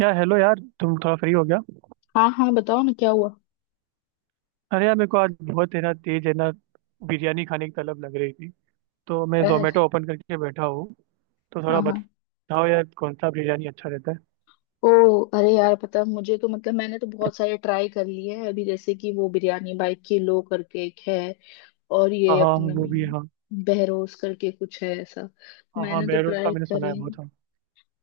यार हेलो। यार तुम थोड़ा फ्री हो गया? हाँ हाँ बताओ ना क्या हुआ। अरे यार मेरे को आज बहुत है ना, तेज है ना बिरयानी खाने की तलब लग रही थी। तो मैं अर, जोमेटो ओपन करके बैठा हूँ। तो हाँ थोड़ा हाँ। बताओ यार, कौन सा बिरयानी अच्छा रहता है? ओ। अरे यार पता है, मुझे तो मतलब मैंने तो बहुत सारे ट्राई कर लिए हैं अभी, जैसे कि वो बिरयानी बाई किलो करके एक है और हाँ ये हाँ, अपने वो भी है हाँ। बहरोस करके कुछ है ऐसा। हाँ हाँ, मैंने तो बैरोज का ट्राई मैंने सुना करे है हैं। बहुत, हाँ।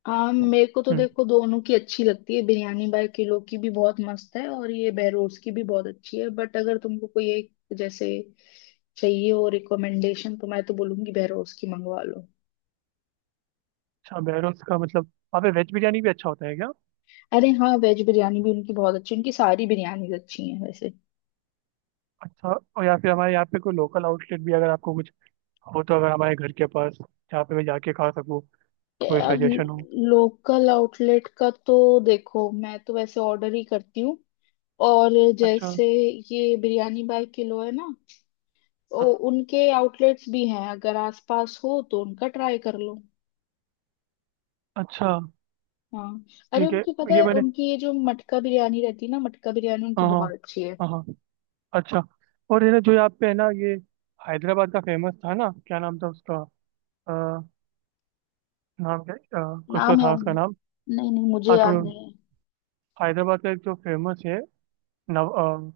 हाँ मेरे को तो हम्म। देखो दोनों की अच्छी लगती है, बिरयानी बाई किलो की भी बहुत मस्त है और ये बहरोस की भी बहुत अच्छी है, बट अगर तुमको कोई एक जैसे चाहिए हो रिकमेंडेशन तो मैं तो बोलूंगी बहरोस की मंगवा लो। अच्छा बैरोज का मतलब वहाँ पे वेज बिरयानी भी अच्छा होता है क्या? अरे हाँ वेज बिरयानी भी उनकी बहुत अच्छी, उनकी सारी बिरयानीज अच्छी हैं वैसे। अच्छा। और या फिर हमारे यहाँ पे कोई लोकल आउटलेट भी अगर आपको कुछ हो, तो अगर हमारे घर के पास जहाँ पे मैं जाके खा सकूँ, कोई यार सजेशन हो। लोकल आउटलेट का तो देखो मैं तो वैसे ऑर्डर ही करती हूँ। और अच्छा। जैसे ये बिरयानी बाय किलो है ना, ओ, हाँ। उनके आउटलेट्स भी हैं, अगर आसपास हो तो उनका ट्राई कर लो। अच्छा हाँ। अरे ठीक है। उनकी पता ये है मैंने, उनकी ये जो मटका बिरयानी रहती है ना, मटका बिरयानी उनकी हाँ हाँ, बहुत अच्छी है। हाँ हाँ, अच्छा। और है ना जो यहाँ पे है ना, ये हैदराबाद का फेमस था ना, क्या नाम था उसका? अ, नाम क्या? कुछ तो नाम था याद उसका नहीं। नाम। नहीं नहीं मुझे हाँ याद छोड़ो। नहीं हैदराबाद का एक जो फेमस है, नव अ,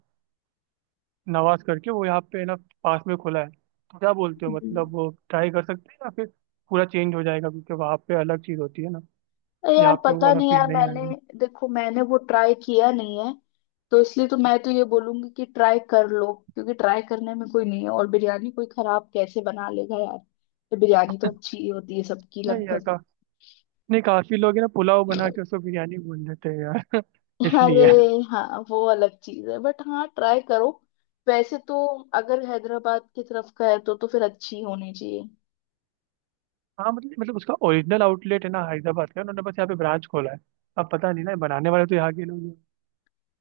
नवाज करके, वो यहाँ पे है ना, पास में खुला है। तो क्या बोलते हो, है। मतलब वो ट्राई कर सकते हैं या फिर पूरा चेंज हो जाएगा, क्योंकि वहाँ पे अलग चीज़ होती है ना, अरे यार यहाँ पे वो पता वाला नहीं फील यार, नहीं मैंने, आएगा। देखो मैंने वो ट्राई किया नहीं है, तो इसलिए तो मैं तो ये बोलूंगी कि ट्राई कर लो, क्योंकि ट्राई करने में कोई नहीं है, और बिरयानी कोई खराब कैसे बना लेगा यार, तो बिरयानी तो अच्छी ही होती है सबकी नहीं यार लगभग। का, नहीं काफी लोग है ना पुलाव बना के उसको बिरयानी बोल देते हैं यार। अरे इसलिए। हाँ वो अलग चीज है बट हाँ ट्राई करो। वैसे तो अगर हैदराबाद की तरफ का है तो फिर अच्छी होनी चाहिए। हाँ मतलब, उसका ओरिजिनल आउटलेट है ना हैदराबाद का, उन्होंने बस यहाँ पे ब्रांच खोला है। अब पता नहीं ना, ये बनाने वाले तो यहाँ के लोग ही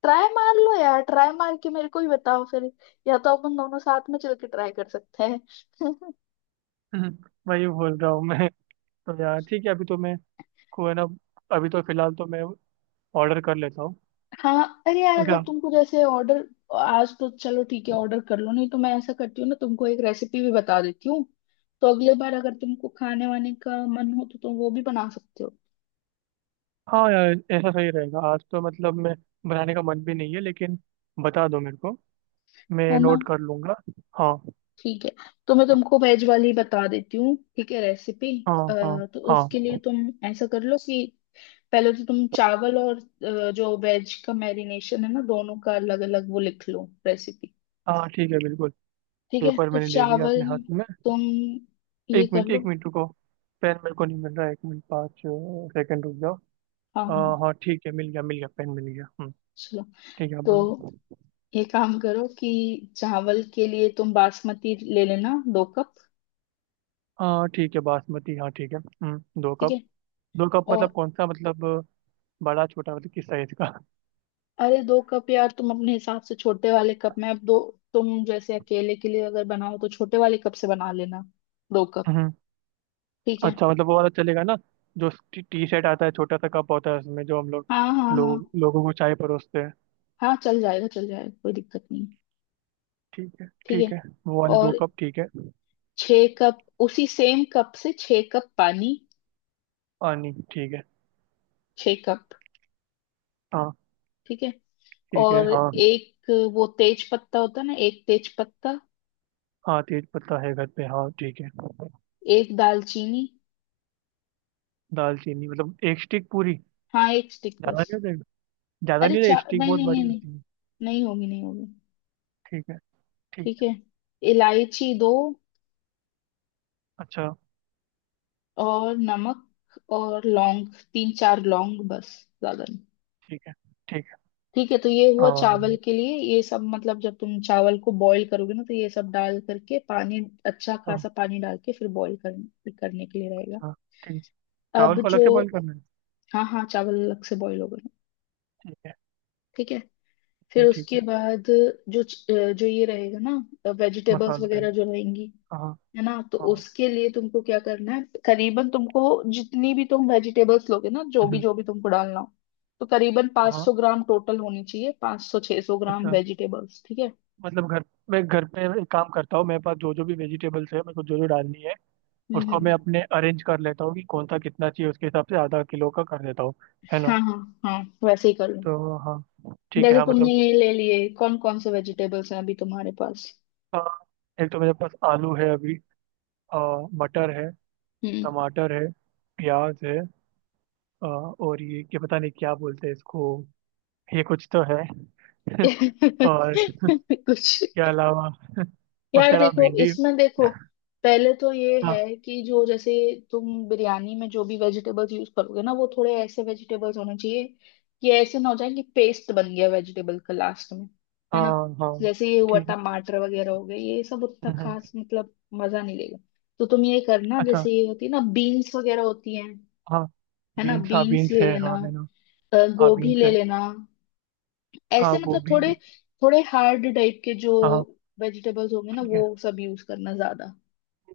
ट्राई मार लो यार, ट्राई मार के मेरे को ही बताओ फिर, या तो अपन दोनों साथ में चल के ट्राई कर सकते हैं हैं। वही बोल रहा हूँ मैं। तो यार ठीक है, अभी तो मैं को है ना, अभी तो फिलहाल तो मैं ऑर्डर कर लेता हूँ। हाँ। अरे यार अगर अच्छा। तुमको जैसे ऑर्डर, आज तो चलो ठीक है ऑर्डर कर लो, नहीं तो मैं ऐसा करती हूँ ना, तुमको एक रेसिपी भी बता देती हूँ, तो अगले बार अगर तुमको खाने वाने का मन हो तो तुम वो भी बना सकते हो, हाँ यार ऐसा सही रहेगा। आज तो मतलब मैं बनाने का मन भी नहीं है, लेकिन बता दो मेरे को, मैं है ना। नोट कर लूंगा। हाँ ठीक है। तो मैं तुमको वेज वाली बता देती हूँ, ठीक है, रेसिपी। हाँ। हाँ तो उसके लिए हाँ। तुम ऐसा कर लो कि पहले तो तुम चावल और जो वेज का मैरिनेशन है ना, दोनों का अलग अलग वो लिख लो रेसिपी। हाँ ठीक है बिल्कुल। ठीक है पेपर तो मैंने ले लिया चावल, अपने हाथ में। तुम ये कर एक लो। मिनट रुको, पेन मेरे को नहीं मिल रहा है, एक मिनट पाँच सेकंड रुक जाओ। हाँ हाँ हाँ, हाँ ठीक है, मिल गया, पेन मिल गया। हम्म। चलो। ठीक है, आप तो बोलो। ये काम करो कि चावल के लिए तुम बासमती ले लेना, दो कप। हाँ ठीक है, बासमती, हाँ ठीक है, हम्म, दो ठीक कप। है दो कप और, मतलब कौन सा मतलब, बड़ा छोटा, मतलब किस साइज का? अरे दो कप यार तुम अपने हिसाब से छोटे वाले कप में, अब दो तुम जैसे अकेले के लिए अगर बनाओ तो छोटे वाले कप से बना लेना, दो कप। हम्म। ठीक है। अच्छा मतलब वो वाला चलेगा ना, जो टी शर्ट आता है, छोटा सा कप होता है, उसमें जो हम लोग हाँ हाँ हाँ। लोग लोगों को चाय परोसते हैं। हाँ चल जाएगा चल जाएगा, कोई दिक्कत नहीं है, ठीक है ठीक है। ठीक है, वो वाले दो और कप ठीक है। छः कप, उसी सेम कप से छः कप पानी। पानी ठीक है। छः कप। हाँ ठीक है। ठीक है। और हाँ एक वो तेज पत्ता होता है ना, एक तेज पत्ता, हाँ तेज पत्ता है घर पे, हाँ ठीक है। एक दालचीनी। दालचीनी मतलब एक स्टिक पूरी? हाँ एक स्टिक ज़्यादा बस। नहीं होता? अरे चार, स्टिक नहीं बहुत नहीं बड़ी नहीं नहीं, होती है। नहीं होगी नहीं होगी। ठीक है। ठीक। ठीक है। इलायची दो, अच्छा। और नमक और लौंग, तीन चार लौंग बस, ज्यादा नहीं। ठीक है। ठीक है। ठीक है, तो ये हुआ चावल अम, के लिए, ये सब मतलब जब तुम चावल को बॉईल करोगे ना तो ये सब डाल करके पानी, अच्छा अ, खासा पानी डाल के फिर करने के लिए रहेगा। अच्छा ठीक। अब चावल को जो, अलग से बॉईल करना है? हाँ हाँ चावल अलग से बॉईल हो गए, ठीक है। ठीक है। ठीक फिर है ठीक उसके है। बाद जो ये रहेगा ना वेजिटेबल्स मसाला टाइप। वगैरह जो रहेंगी, हाँ। है ना, तो हाँ उसके लिए तुमको क्या करना है, करीबन तुमको जितनी भी तुम वेजिटेबल्स लोगे ना, हम्म, जो भी तुमको डालना हो, तो करीबन हाँ। 500 ग्राम टोटल होनी चाहिए, 500 600 ग्राम अच्छा वेजिटेबल्स, ठीक है। मतलब घर, मैं घर पे एक काम करता हूँ, मेरे पास जो जो भी वेजिटेबल्स है, मेरे को जो जो डालनी है, हम्म उसको हम्म, मैं हम्म। अपने अरेंज कर लेता हूँ कि कौन सा कितना चाहिए, उसके हिसाब से आधा किलो का कर देता हूँ, है ना। हाँ हाँ। हाँ वैसे ही कर लो। तो हाँ ठीक है, जैसे हाँ तुमने मतलब, ये ले लिए, कौन कौन से वेजिटेबल्स हैं अभी तुम्हारे पास। अ, एक तो मेरे पास आलू है अभी, अ, मटर है, हम्म। टमाटर है, प्याज है, और ये क्या पता नहीं क्या बोलते हैं इसको, ये कुछ तो है और इसके कुछ। अलावा उसके यार अलावा देखो, भिंडी। इसमें देखो पहले तो ये हाँ है कि जो जैसे, तुम बिरयानी में जो भी वेजिटेबल्स यूज करोगे ना वो थोड़े ऐसे वेजिटेबल्स होने चाहिए कि ऐसे ना हो जाए कि पेस्ट बन गया वेजिटेबल का लास्ट में, है ना। हाँ। हाँ जैसे ये हुआ ठीक है। टमाटर वगैरह हो गए ये सब, उतना हम्म, खास हम्म, मतलब मजा नहीं लेगा। तो तुम ये करना, अच्छा। जैसे ये होती है ना बीन्स वगैरह होती हैं, हाँ है ना, बीन्स, हाँ बीन्स बीन्स ले है लेना। हाँ, है ना, हाँ गोभी बीन्स ले है। लेना। हाँ ऐसे मतलब गोभी। थोड़े, थोड़े हार्ड टाइप के जो हाँ वेजिटेबल्स होंगे ना ठीक है। वो सब यूज करना ज्यादा।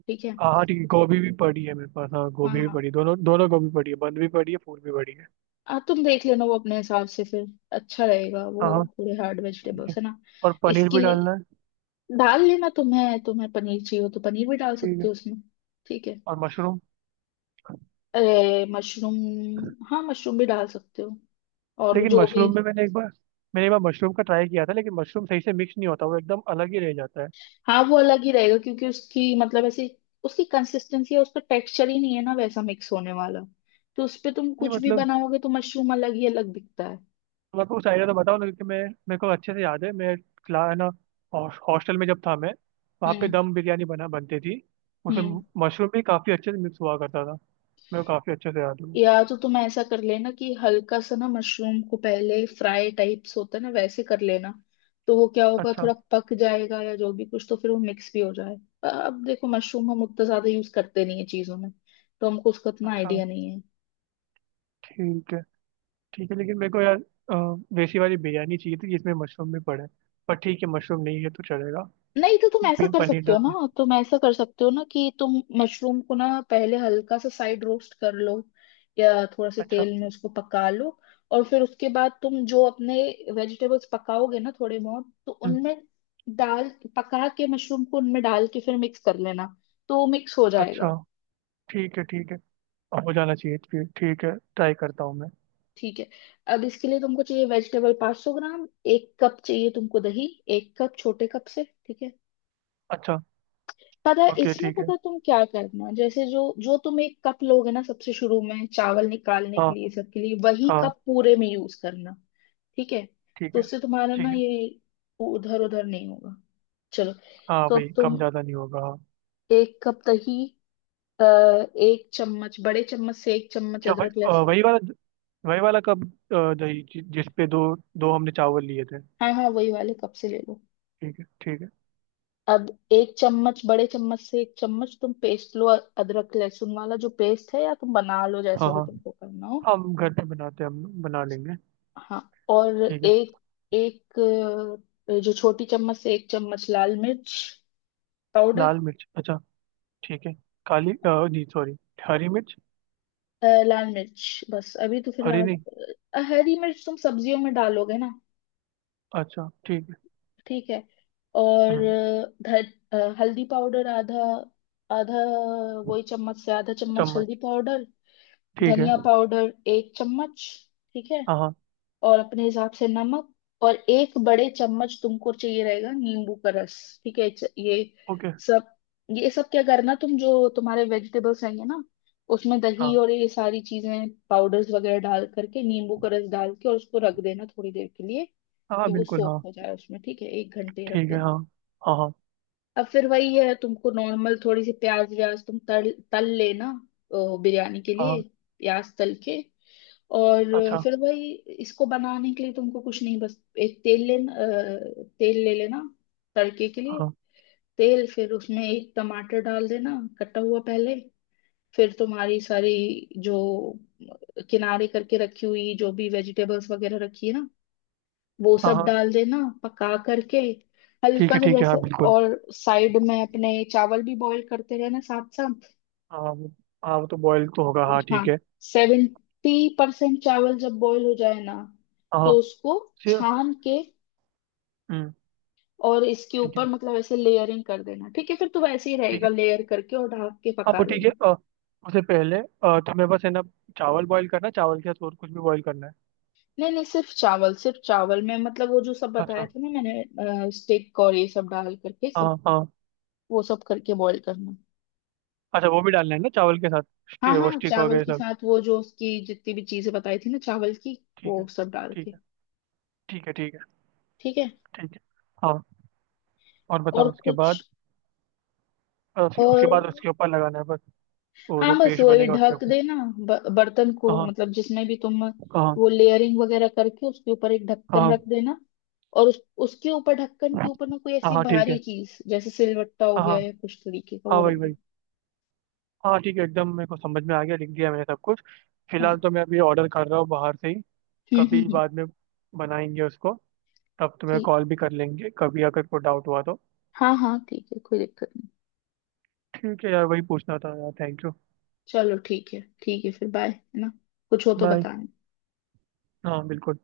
ठीक है। हाँ हाँ, ठीक है, गोभी भी पड़ी है मेरे पास, हाँ हाँ गोभी भी हाँ। पड़ी है, दोनों दोनों गोभी पड़ी है, बंद भी पड़ी है, फूल भी पड़ी है। तुम देख लेना वो अपने हिसाब से फिर, अच्छा रहेगा वो, हाँ हाँ। थोड़े हार्ड ठीक वेजिटेबल्स है। है ना। और पनीर इसके भी डालना लिए है। डाल लेना, तुम्हें तुम्हें पनीर चाहिए हो तो पनीर भी डाल ठीक सकते है। हो उसमें। ठीक है। और मशरूम। अरे मशरूम, हाँ मशरूम भी डाल सकते हो। और लेकिन जो भी, मशरूम में मैंने एक बार, मशरूम का ट्राई किया था, लेकिन मशरूम सही से मिक्स नहीं होता, वो एकदम अलग ही रह जाता है। हाँ वो अलग ही रहेगा क्योंकि उसकी मतलब ऐसी, उसकी कंसिस्टेंसी है, उसका टेक्सचर ही नहीं है ना वैसा मिक्स होने वाला। तो उस पे तुम नहीं कुछ भी मतलब बनाओगे तो मशरूम अलग ही अलग दिखता है। तुम आपको कुछ आइडिया तो बताओ ना, क्योंकि मैं मेरे को अच्छे से याद है, मैं क्ला है ना, हॉस्टल में जब था मैं, वहाँ पे हम्म दम बिरयानी बना बनती थी, उसमें हम्म। मशरूम भी काफ़ी अच्छे से मिक्स हुआ करता था, मेरे को काफ़ी अच्छे से याद है वो। या तो तुम ऐसा कर लेना कि हल्का सा ना मशरूम को पहले फ्राई टाइप्स होता है ना वैसे कर लेना, तो वो क्या होगा अच्छा। थोड़ा पक जाएगा या जो भी कुछ, तो फिर वो मिक्स भी हो जाए। अब देखो मशरूम हम उतना ज्यादा यूज करते नहीं है चीजों में, तो हमको उसका इतना अच्छा आइडिया नहीं है। ठीक है। ठीक है, लेकिन मेरे को यार देसी वाली बिरयानी चाहिए थी जिसमें मशरूम भी पड़े, पर ठीक है मशरूम नहीं है तो चलेगा। नहीं तो तुम ऐसा कर पनीर सकते हो डाल दे। ना, तुम ऐसा कर सकते हो ना कि तुम मशरूम को ना पहले हल्का सा साइड रोस्ट कर लो, या थोड़ा से अच्छा। तेल में उसको पका लो, और फिर उसके बाद तुम जो अपने वेजिटेबल्स पकाओगे ना थोड़े बहुत, तो हम्म। उनमें डाल, पका के मशरूम को उनमें डाल के फिर मिक्स कर लेना, तो मिक्स हो अच्छा जाएगा। ठीक है। ठीक है, हो जाना चाहिए फिर। ठीक है, ट्राई करता हूँ मैं। ठीक है। अब इसके लिए तुमको चाहिए वेजिटेबल 500 ग्राम, एक कप चाहिए तुमको दही, एक कप छोटे कप से, ठीक है। अच्छा। पता है ओके इसमें, ठीक है। पता है तुम क्या करना, जैसे जो जो तुम एक कप लोगे ना सबसे शुरू में चावल निकालने के हाँ। लिए, सबके लिए वही हाँ। कप पूरे में यूज करना। ठीक है। ठीक तो है। उससे तुम्हारा ना ठीक है। ये, उधर उधर नहीं होगा। चलो। हाँ तो भाई, अब कम तुम ज़्यादा नहीं होगा हाँ। एक कप दही, अ, एक चम्मच, बड़े चम्मच से एक चम्मच क्या भाई, अदरक लहसुन। वही वाला, कब? दही जिस पे दो, दो हमने चावल लिए थे। हाँ हाँ वही वाले कप से ले लो। ठीक है ठीक है। अब एक चम्मच, बड़े चम्मच से एक चम्मच तुम पेस्ट लो, अदरक लहसुन वाला जो पेस्ट है, या तुम बना लो हाँ जैसा भी तुमको करना हो। हाँ, हम घर पे बनाते हैं, हम बना लेंगे। हाँ, और ठीक है। एक, एक जो छोटी चम्मच से एक चम्मच लाल मिर्च पाउडर, लाल मिर्च, अच्छा, ठीक है। काली नहीं सॉरी, हरी मिर्च। लाल मिर्च बस अभी तो हरी फिलहाल। नहीं? हरी मिर्च तुम सब्जियों में डालोगे ना। अच्छा ठीक है। ठीक है। और हम्म, हल्दी पाउडर आधा, आधा वही चम्मच से आधा चम्मच हल्दी चम्मच पाउडर, ठीक है। धनिया पाउडर एक चम्मच। ठीक है। हाँ हाँ। और अपने हिसाब से नमक, और एक बड़े चम्मच तुमको चाहिए रहेगा नींबू का रस। ठीक है, ये ओके। सब, ये सब क्या करना, तुम जो तुम्हारे वेजिटेबल्स रहेंगे ना उसमें दही हाँ और ये सारी चीजें पाउडर्स वगैरह डाल करके नींबू का रस डाल के और उसको रख देना थोड़ी देर के लिए, कि हाँ वो बिल्कुल सोख हाँ। हो जाए उसमें, ठीक है, एक घंटे रख ठीक है। देना। हाँ हाँ। हाँ अब फिर वही है, तुमको नॉर्मल थोड़ी सी प्याज व्याज तुम तल तल लेना, बिरयानी के लिए हाँ। प्याज तल के। और अच्छा। फिर वही, इसको बनाने के लिए तुमको कुछ नहीं बस एक तेल लेना, तेल ले लेना तड़के के लिए। हाँ तेल फिर उसमें एक टमाटर डाल देना कटा हुआ पहले, फिर तुम्हारी सारी जो किनारे करके रखी हुई जो भी वेजिटेबल्स वगैरह रखी है ना, वो हाँ। सब हाँ डाल देना, पका करके ठीक हल्का है सा ठीक है। जैसे। हाँ बिल्कुल। और साइड में अपने चावल भी बॉईल करते रहना साथ साथ। हाँ वो, हाँ वो तो बॉयल तो होगा, हाँ हाँ, ठीक है। 70% चावल जब बॉईल हो जाए ना हाँ तो उसको से, छान के हम्म, और इसके ठीक ऊपर है। मतलब ऐसे लेयरिंग कर देना, ठीक है फिर तो वैसे ही ठीक रहेगा, है। लेयर करके और ढक के हाँ पका वो ठीक है, लेना। उससे पहले तुम्हें बस है ना चावल बॉईल करना है, चावल के साथ और कुछ भी बॉईल करना है? नहीं नहीं, सिर्फ चावल, सिर्फ चावल में मतलब वो जो सब बताया अच्छा। था ना मैंने, स्टेक और ये सब डाल करके सब, हाँ हाँ। वो सब करके बॉईल करना। अच्छा वो भी डालना है ना चावल के साथ, हाँ वो हाँ स्टिक चावल वगैरह के सब? साथ, वो जो उसकी जितनी भी चीजें बताई थी ना चावल की, ठीक है। वो सब डाल के। ठीक है। ठीक है। ठीक है। ठीक है, ठीक है। हाँ, और और बताओ उसके कुछ, बाद? उसके और बाद उसके ऊपर लगाना है बस, वो जो हाँ बस पेस्ट वही बनेगा उसके ढक ऊपर। देना, बर्तन को, हाँ। मतलब जिसमें भी तुम हाँ वो लेयरिंग वगैरह करके उसके ऊपर एक ढक्कन हाँ। रख देना, और उसके ऊपर ढक्कन के हाँ ऊपर ना कोई हाँ। ऐसी हाँ ठीक भारी है। चीज जैसे सिलवट्टा हो हाँ हाँ। गया या कुछ तरीके का हाँ वो रख वही देना। वही। हाँ ठीक है, एकदम मेरे को समझ में आ गया, लिख दिया मैंने सब कुछ। हाँ। फिलहाल तो मैं अभी ऑर्डर कर रहा हूँ बाहर से ही, हम्म हम्म कभी हम्म, बाद में बनाएंगे उसको, तब तुम्हें ठीक। कॉल भी कर लेंगे कभी अगर कोई डाउट हुआ तो। हाँ हाँ ठीक है, कोई दिक्कत नहीं। ठीक है यार, वही पूछना था यार, थैंक यू। चलो ठीक है, ठीक है फिर बाय, है ना, कुछ हो तो बाय। बताना। हाँ बिल्कुल।